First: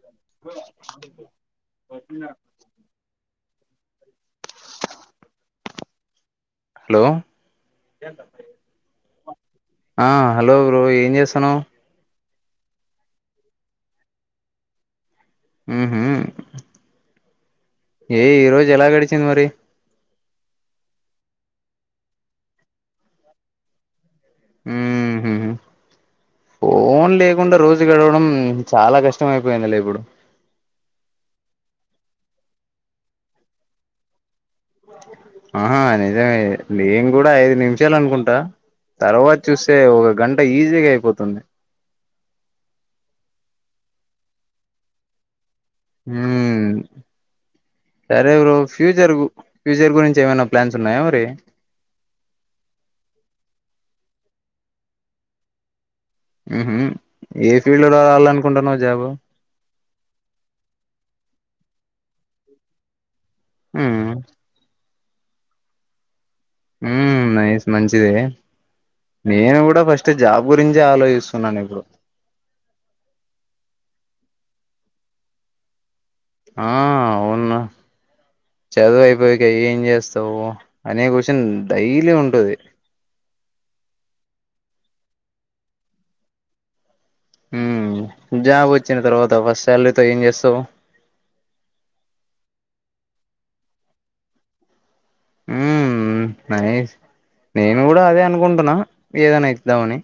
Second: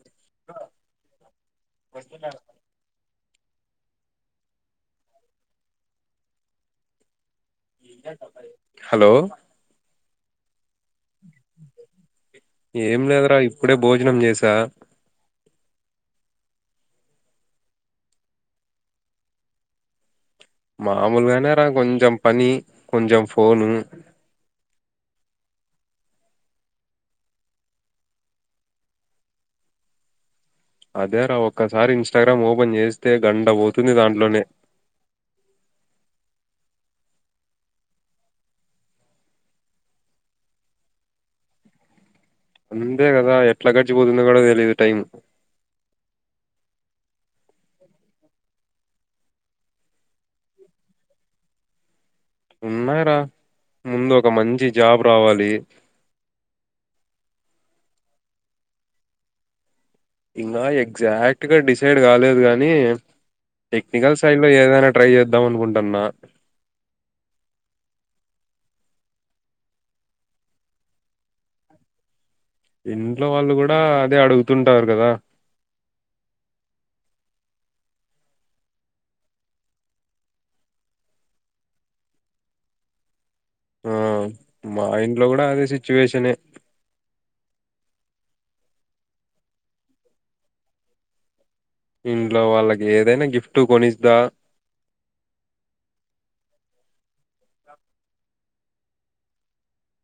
అ hello hello ఆ hello bro ఏం చేస్తున్నావ్ ఏం లేదురా ఇప్పుడే భోజనం చేశా ఉహు ఏ ఈ రోజు ఎలా గడిచింది మరి మామూలుగానే రా కొంచెం పని కొంచెం ఫోన్ ను ఉహు ఫోన్ లేకుండా రోజు గడవడం చాలా కష్టం అయిపోయిందిలే ఇప్పుడు అదేరా ఒక్కసారి ఇన్స్టాగ్రామ్ ఓపెన్ చేస్తే గంట పోతుంది దాంట్లోనే ఆహా నిజమే నేను కూడా ఐదు నిమిషాలు అనుకుంటా తర్వాత చూస్తే ఒక గంట ఈజీగా అయిపోతుంది అంతే కదా ఎట్ల గడిచిపోతుంది కూడా తెలిదు టైమ్ ఉ సరే బ్రో ఫ్యూచర్ ఫ్యూచర్ గురించి ఏమైనా ప్లాన్స్ ఉన్నాయా మరి ఉన్నాయి రా ముందు ఒక మంచి జాబ్ రావాలి ఉహు ఏ ఫీల్డ్ లో రావాలనుకుంటున్నావు జాబు ఇంకా ఎగ్జాక్ట్ గా డిసైడ్ కాలేదు గాని ఉమ్ టెక్నికల్ సైడ్ లో ఏదైనా ట్రై చేద్దాం అనుకుంటున్నా ఉ నైస్ మంచి దే నేను కూడా ఫస్ట్ జాబ్ గురించి ఆలోచిస్తున్నాను ఇప్పుడు ఇంట్లో వాళ్ళు కూడా అదే అడుగుతుంటారు కదా ఆ అవును నా చదువు అయిపోయిక ఏం చేస్తావు అనే క్వశ్చన్ డైలీ ఉంటది ఆ మా ఇంట్లో కూడా అదే సిచ్యువేషనే ఉ జాబ్ వచ్చిన తర్వాత ఫస్ట్ శాలరీ తో ఏం చేస్తావు ఇంట్లో వాళ్ళకి ఏదైనా గిఫ్ట్ కొని ఇస్తా ఉ నైస్ నేను కూడా అదే అనుకుంటున్నా ఏదైనా ఇద్దామని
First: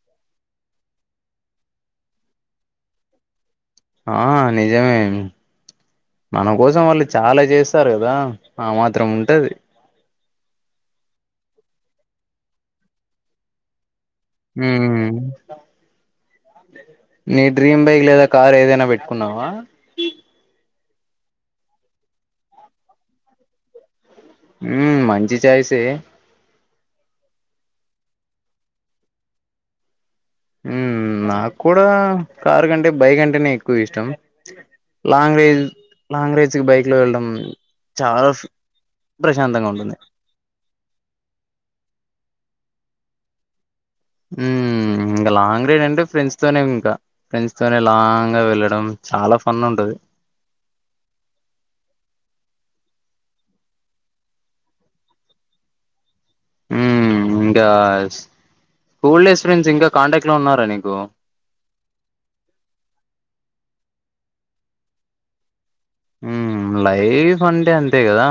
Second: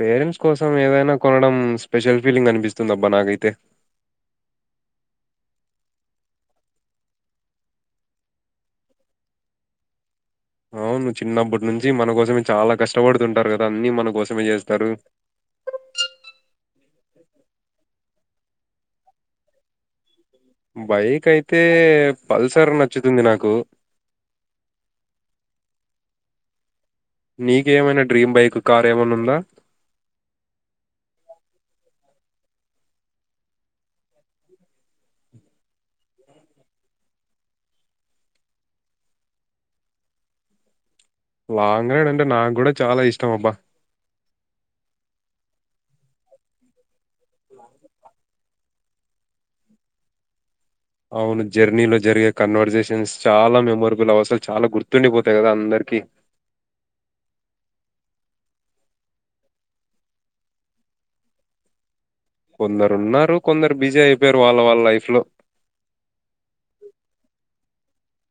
పేరెంట్స్ కోసం ఏదైనా కొనడం స్పెషల్ ఫీలింగ్ అనిపిస్తుంది అబ్బా నాకైతే ఆ నిజమే మన కోసం వాళ్ళు చాలా చేస్తారు కదా ఆ మాత్రం ఉంటది అవును చిన్నప్పటి నుంచి మనకోసమే చాలా కష్టపడుతుంటారు కదా అన్నీ మనకోస్ ఊ నీ డ్రీమ్ బైక్ లేదా కార్ ఏదైనా పెట్టుకున్నావా బైక్ అయితే పల్సర్ నచ్చుతుంది నాకు ఉ మంచి ఛాయిస్ ఏయ్ నీకు ఏమైనా డ్రీమ్ బైక్ కార్ ఏమన్నా ఉందా ఉ నాకు కూడా కారు కంటే బైక్ అంటేనే ఎక్కువ ఇష్టం లాంగ్ రైజ్ లాంగ్ రైజ్ కి బైక్ లో వెళ్ళడం చాలా ప్రశాంతంగా ఉంటుంది లాంగ్ రైడ్ అంటే నాకు కూడా చాలా ఇష్టం అబ్బా ఉహ్మ్ ఇంకా లాంగ్ రైడ్ అంటే ఫ్రెండ్స్ తోనే ఇంకా ఫ్రెండ్స్ తోనే లాంగ్ గా వెళ్ళడం చాలా ఫన్ ఉంటది అవును జర్నీలో జరిగే కన్వర్సేషన్స్ చాలా మెమొరబుల్ అసలు చాలా గుర్తుండిపోతాయి కదా అందరికీ ఉ ఇంకా స్కూల్ డేస్ ఫ్రెండ్స్ ఇంకా కాంటాక్ట్ లో ఉన్నారా నీకు కొందరు ఉన్నారు కొందరు బిజీ అయిపోయారు వాళ్ళ వాళ్ళ లైఫ్ లో మ్ లైఫ్ అంటే అంతే కదా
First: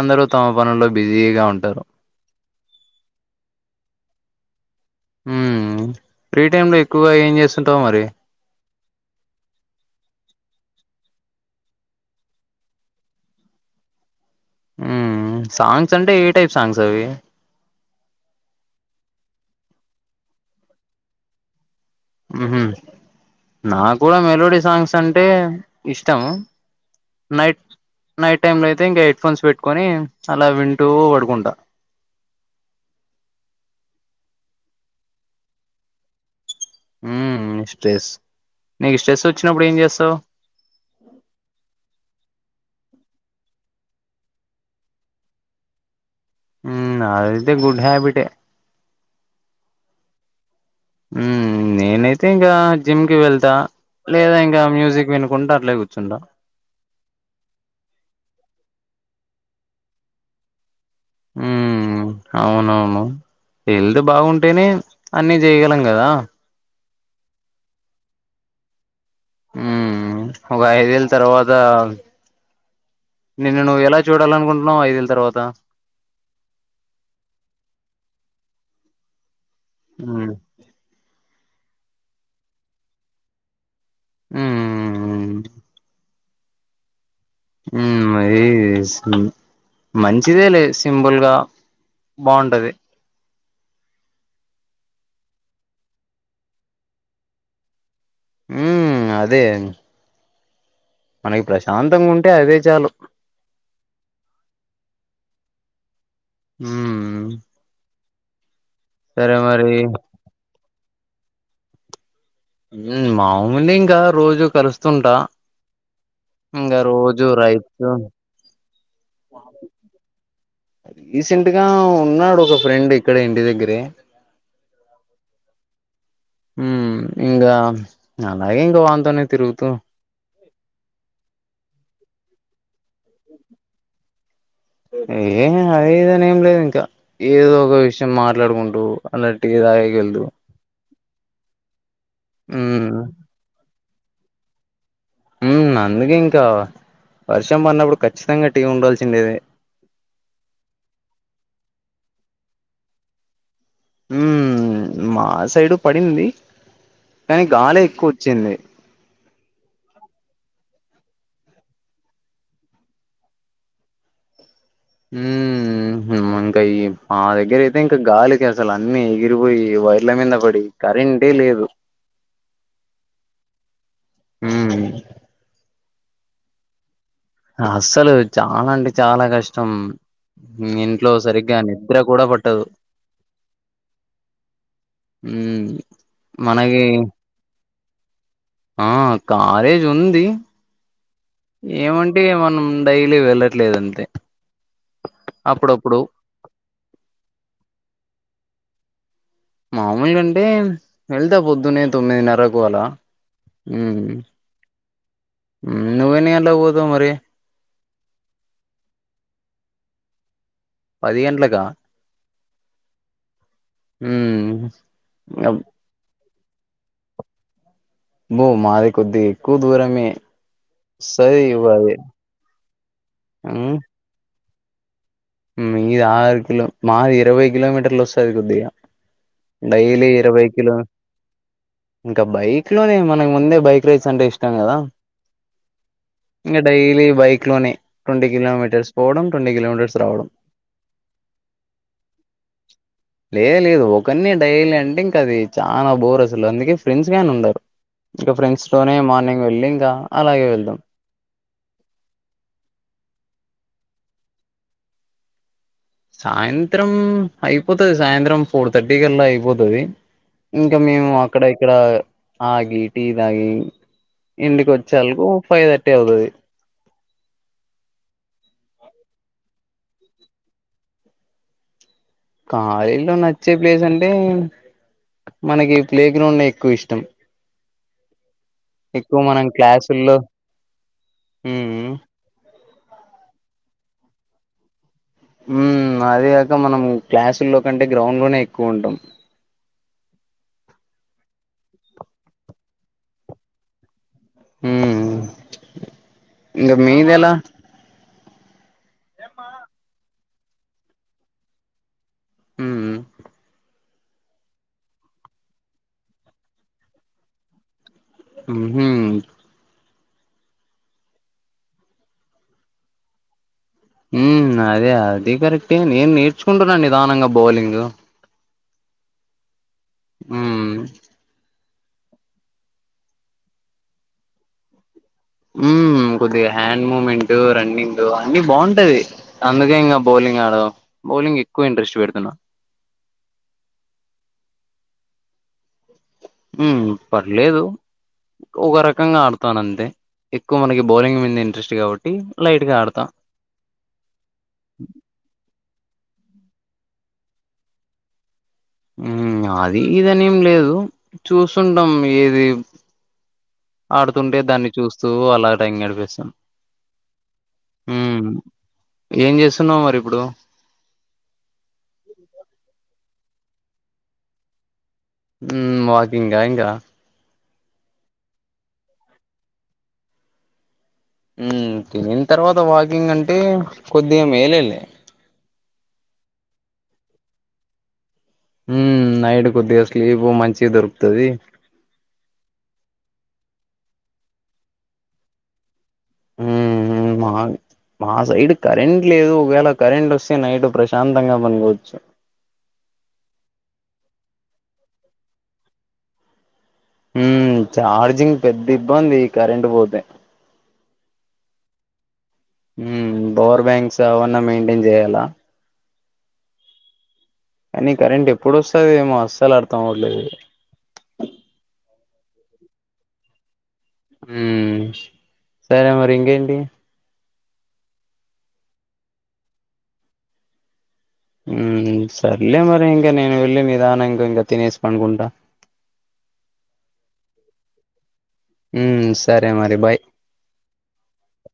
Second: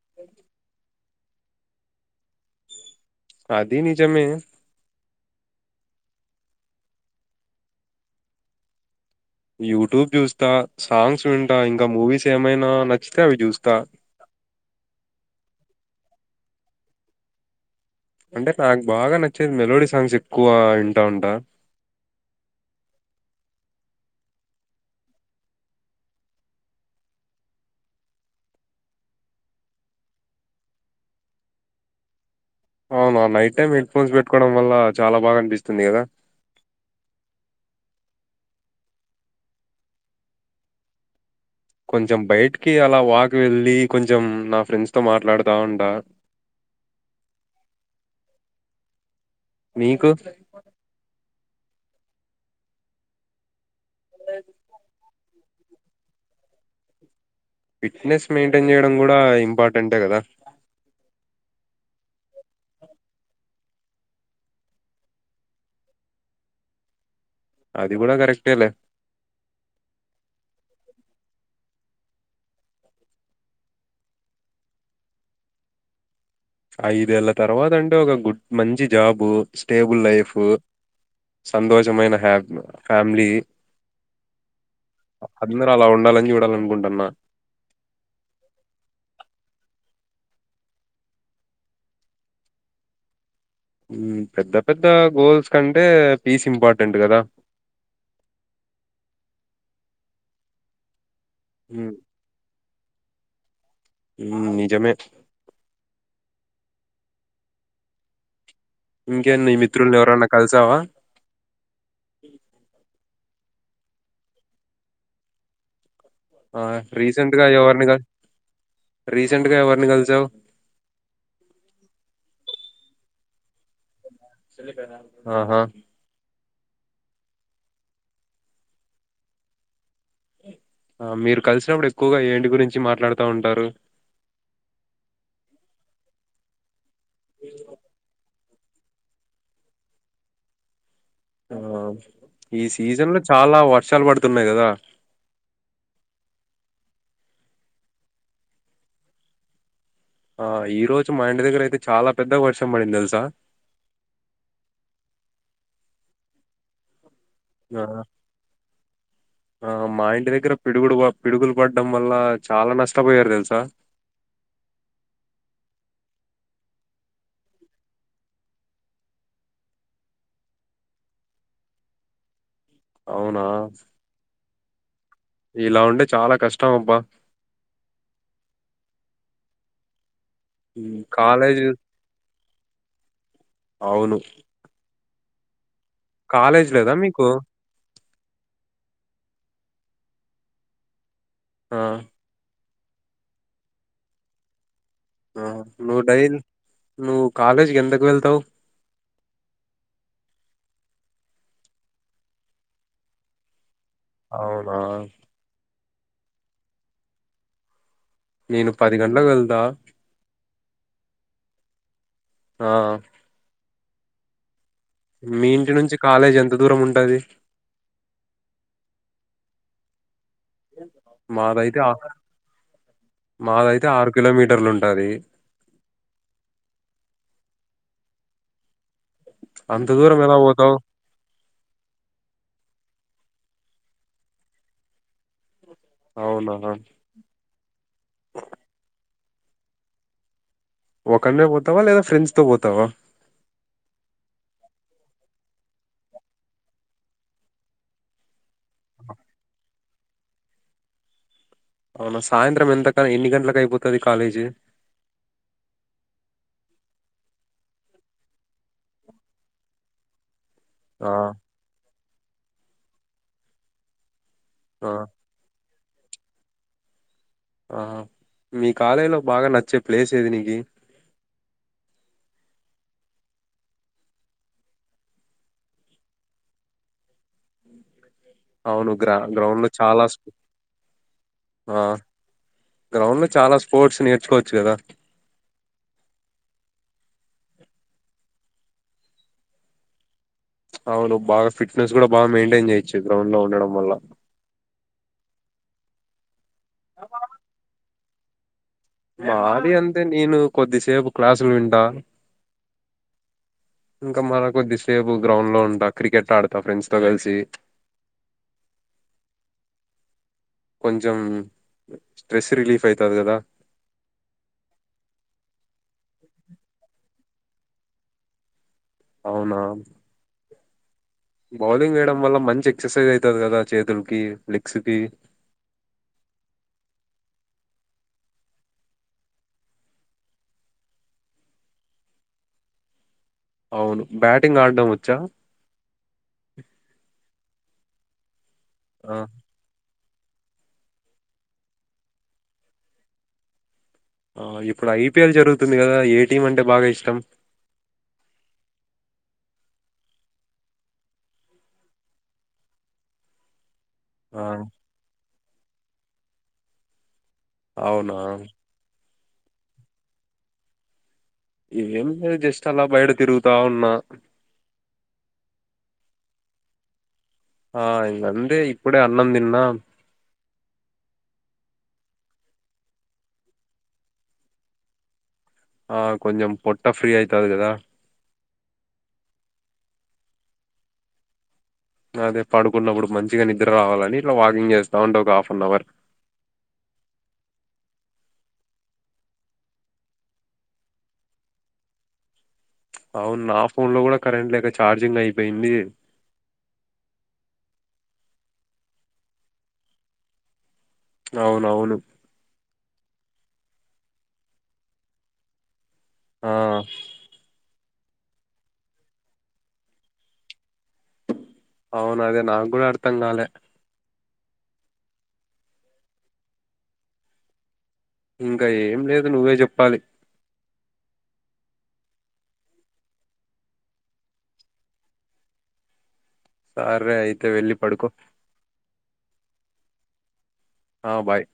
అందరు తమ పనుల్లో బిజీగా ఉంటారు అదీ నిజమే మ్ ఫ్రీ టైమ్ లో ఎక్కువగా ఏం చేస్తుంటావు మరి యూట్యూబ్ చూస్తా సాంగ్స్ వింటా ఇంకా మూవీస్ ఏమైనా నచ్చితే అవి చూస్తా మ్ సాంగ్స్ అంటే ఏ టైప్ సాంగ్స్ అవి అంటే నాకు బాగా నచ్చేది మెలోడీ సాంగ్స్ ఎక్కువ వింటా ఉంటా ఊహు నా కూడా మెలోడీ సాంగ్స్ అంటే ఇష్టం నైట్ నైట్ టైం లో అయితే ఇంకా హెడ్ ఫోన్స్ పెట్టుకొని అలా వింటూ పడుకుంటా అవునా నైట్ టైమ్ హెడ్ ఫోన్స్ పెట్టుకోవడం వల్ల చాలా బాగా అనిపిస్తుంది కదా మ్ మ్ స్ట్రెస్ నీకు స్ట్రెస్ వచ్చినప్పుడు ఏం చేస్తావు కొంచెం బయటికి అలా వాక్ వెళ్ళలి కొంచెం నా ఫ్రెండ్స్ తో మాట్లాడుతా ఉంటా మ్ అదైతే గుడ్ హ్యాబిటే మీకు నేనైతే ఇంకా జిమ్ కి వెళ్తా లేదా ఇంకా మ్యూజిక్ వినుకుంటా అట్లే కుర్చు చిండా ఫిట్నెస్ మెయింటైన్ చేయడం కూడా ఇంపార్టెంటే కదా మ్ అవునవును హెల్త్ బాగుంటేనే అన్ని చేయగలం కదా అది కూడా కరెక్టే లే మ్ ఒక ఐదేళ్ళ తర్వాత నిన్ను నువ్వు ఎలా చూడాలనుకుంటున్నావు ఐదేళ్ళ తర్వాత ఐదేళ్ళ తర్వాత అంటే ఒక గుడ్ మంచి జాబు స్టేబుల్ మ్మ్ లైఫ్ సంతోషమైన హ్యా ఫ్యామిలీ మ్మ్ అందరు అలా ఉండాలని చూడాలనుకుంటున్న మ్ మయి మంచిదే లే సింపుల్గా బాగుంటది ఈ పెద్ద పెద్ద గోల్స్ కంటే పీస్ ఇంపార్టెంట్ కదా మ్ అదే మనకి హ్మ్. ప్రశాంతంగా ఉంటే అదే చాలు మ్ నిజేమే మ్ సరే ఇంకేం నీ మరి మిత్రుల్ని ఎవరన్నా కలిసావా మ్ మాములే ఇంకా రోజు కలుస్తుంటా ఆ ఇంకా రోజు రీసెంట్ గా ఎవరిని రైట్స్ క రీసెంట్ గా ఎవరిని కలిసావు రీసెంట్ గా ఉన్నాడు ఒక ఫ్రెండ్ ఇక్కడే ఇంటి దగ్గరే ఆహా మ్ ఇంకా అలాగే వాంతోనే తిరుగుతూ ఆ మీరు కలిసినప్పుడు ఎక్కువగా ఏంటి గురించి మాట్లాడుతూ ఉంటారు ఏ అదేదని ఏం లేదు ఇంకా ఏదో ఒక విషయం మాట్లాడుకుంటూ అన్నటిదగల్దు ఆ ఈ ఉమ్ సీజన్ లో చాలా వర్షాలు పడుతున్నాయి కదా అందుకే ఇంకా వర్షం పడినప్పుడు ఖచ్చితంగా టీ ఉంల్సిందేది ఆ ఈ రోజు మా ఇంటి దగ్గర అయితే చాలా పెద్దగా వర్షం పడింది తెలుసా ఉ మా సైడు పడింది కానీ గాలి ఆ ఎక్కువ వచ్చింది ఆ మా ఇంటి దగ్గర పిడుగుడు పిడుగులు పడ్డం వల్ల చాలా నష్టపోయారు తెలుసా హ ఇంకా ఈ మా దగ్గర అయితే ఇంకా గాలికసాల అన్నీ ఎగిరిపోయి వైర్ల మీద పడి కరెంటే లేదు అవునా ఉమ్ ఇలా ఉంటే చాలా కష్టం అబ్బా అస్సలు చాల అంటే చాలా కష్టం ఇంట్లో సరిగ్గా కాలేజ్ నిద్ర కూడా పట్టదు అవును ఉ కాలేజ్ లేదా మీకు ఆ కాలేజ్ ఉంది ఆ ఏమంటే మనం డైలీ వెళ్ళట్లేదంతే ఆ నువ్వు డైల్ నువ్వు కాలేజ్కి ఎందుకు వెళ్తావు మామూలుగంటే వెళ్తా పొద్దునే తొమ్మిదిన్నరకు అలా అవునా నువ్వెన్ని గంటలకి పోతావ్ మరి నేను పది గంటలకు వెళ్తా పది గట్లక ఆ ఉమ్ మీ ఇంటి నుంచి కాలేజ్ ఎంత దూరం ఉంటది బో మాది కొద్ది ఎక్కువ దూరగానే సారే మాదైతే ఆ- మరి ఆ మాదైతే ఆరు కిలోమీటర్లు ఉంటాది మీది ఆరు కిలో మాది ఇరవై కిలోమీటర్లు వస్తుంది కొద్దిగా అంత డైలీ దూరం ఎలా ఇరవై కిలో పోతావు ఇంకా బైక్లోనే మనకు ముందే బైక్ రేస్ అంటే ఇష్టం కదా అవునా ఇంకా డైలీ బైక్లోనే ట్వంటీ కిలోమీటర్స్ పోవడం ట్వంటీ కిలోమీటర్స్ రావడం ఒకనేే పోతవా లేదా ఫ్రెండ్స్తో పోతావా లేదు లేదు ఒకన్ని డైలీ అంటే ఇంకా అది చాలా బోర్ అసలు అందుకే ఫ్రెండ్స్ గానే ఉండరు ఇంకా ఫ్రెండ్స్తోనే మార్నింగ్ వెళ్ళదా అలాగే వెళ్దాదుం అవునా సాయంత్రం ఎంతకని ఎన్ని గంటలకు అయిపోతది కాలేజీ సాయంత్రం అయిపోతది సాయంత్రం ఫోర్ థర్టీ కల్లా అయిపోతది ఇంక మేము ఆ అక్కడ ఇక్కడ ఆగి టీ తాగి ఇంటికి ఆ వచ్చేళ్కు ఫైవ్ థర్టీ అవుతది ఆహ మీ కాలేజ్ లో బాగా నచ్చే ప్లేస్ ఏది నీకి కాలేజీలో నచ్చే ప్లేస్ అంటే మనకి ప్లే గ్రౌండ్ ఎక్కువ ఇష్టం అవును గ్రా ఎక్కువ మనం గ్రౌండ్ లో చాలా క్లాసుల్లో స్పో- ఆ మ్ గ్రౌండ్ లో చాలా స్పోర్ట్స్ నేర్చుకోవచ్చు కదా మ్ అదే కాక మనం క్లాసుల్లో కంటే గ్రౌండ్ లోనే ఎక్కువ ఉంటాం అవును బాగా ఫిట్నెస్ కూడా బా మెయింటైన్ చేయొచ్చు గ్రౌండ్ లో ఉండడం వల్ల ఉమ్ ఇంకా మీదెలా మాది అంతే నేను కొద్దిసేపు క్లాసులు వింటా ఉమ్ ఇంకా మల కొద్దిసేపు గ్రౌండ్ లో ఉంటా క్రికెట్ ఆడతా ఫ్రెండ్స్ తో కలిసి ఊహు కొంచెం స్ట్రెస్ రిలీఫ్ అయితది కదా ఊ అదే అది కరెక్ట నేను నేర్చుకుంటున్నా నిదానంగా బౌలింగ్ అవునా ఊ బౌలింగ్ వేయడం వల్ల మంచి ఎక్సర్సైజ్ అవుతది కదా చేతులకి లెగ్స్ కి ఊ కొద్దిగా హ్యాండ్ మూమెంట్ రన్నింగ్ అన్ని బాగుంటది అందుకే ఇంకా బౌలింగ్ ఆడదాం బౌలింగ్ ఎక్కువ ఇంట్రెస్ట్ పెడుతున్నా అవును బ్యాటింగ్ ఆడడం వచ్చా ఊ పర్లేదు ఒక ఆ రకంగా ఆడు తానంతే ఎక్కువ మనకి బౌలింగ్ మీద ఇంట్రెస్ట్ కాబట్టి లైట్ గా ఆడతా ఆ ఇప్పుడు ఐపీఎల్ జరుగుతుంది కదా ఏ టీం అంటే బాగా ఇష్టం ఊ అది ఈది అని ఎం లేదు చూసుంటాం ఏది ఆడుతుంటే ఆ దాన్ని చూస్తూ అలా టైం గడిపిస్తాం అవునా ఏం చేస్తున్నావు మరి ఇప్పుడు ఏం లేదు జస్ట్ అలా బయట తిరుగుతా ఉన్నా ఊ వాకింగ ఇంకా ఆ ఇగ అంతే ఇప్పుడే అన్నం తిన్నా ఉ తినిన్ తర్వాత వాకింగ్ అంటే కొద్దిగా మేలే లే ఆ కొంచెం పొట్ట ఫ్రీ అవుతుంది కదా ఉ నైడ్ కొద్దిగా స్లీపు మంచి దొరుకుతది అదే పడుకున్నప్పుడు మంచిగా నిద్ర రావాలని ఇట్లా వాకింగ్ చేస్తా ఉంటా ఒక హాఫ్ అన్ అవర్ ఊ ఉ మా మా సైడ్ కరెంట్ లేదు ఒకవేళ కరెంట్ వస్తే నైట్ ప్రశాంతంగా పనుకోవచ్చు అవును నా ఫోన్ లో కూడా కరెంట్ లేక ఛార్జింగ్ అయిపోయింది ఊ చార్జింగ్ పెద్ద ఇబ్బంది కరెంట్ పోతే అవునవును ఊ బవర్ బ్యాంక్స్ అవన్న మెయింటైన్ చేయాల ఆ కానీ కరెంట్ ఎప్పుడు వస్తుదేమో అస్సలు అర్థం అవట్లేదు అవును అదే నాకు కూడా అర్థం కాలే ఉమ్ సరే మరి ఇంకేంటి ఇంకా ఏం లేదు నువ్వే చెప్పాలి ఊ సర్లే మరి ఇంకా నేను వెళ్ళి నిదానంగా ఇంకా ఇంకా తినేసి పనుకుంటా సరే అయితే వెళ్ళి పడుకో ఊ సరే మరి బాయ్ ఆ బాయ్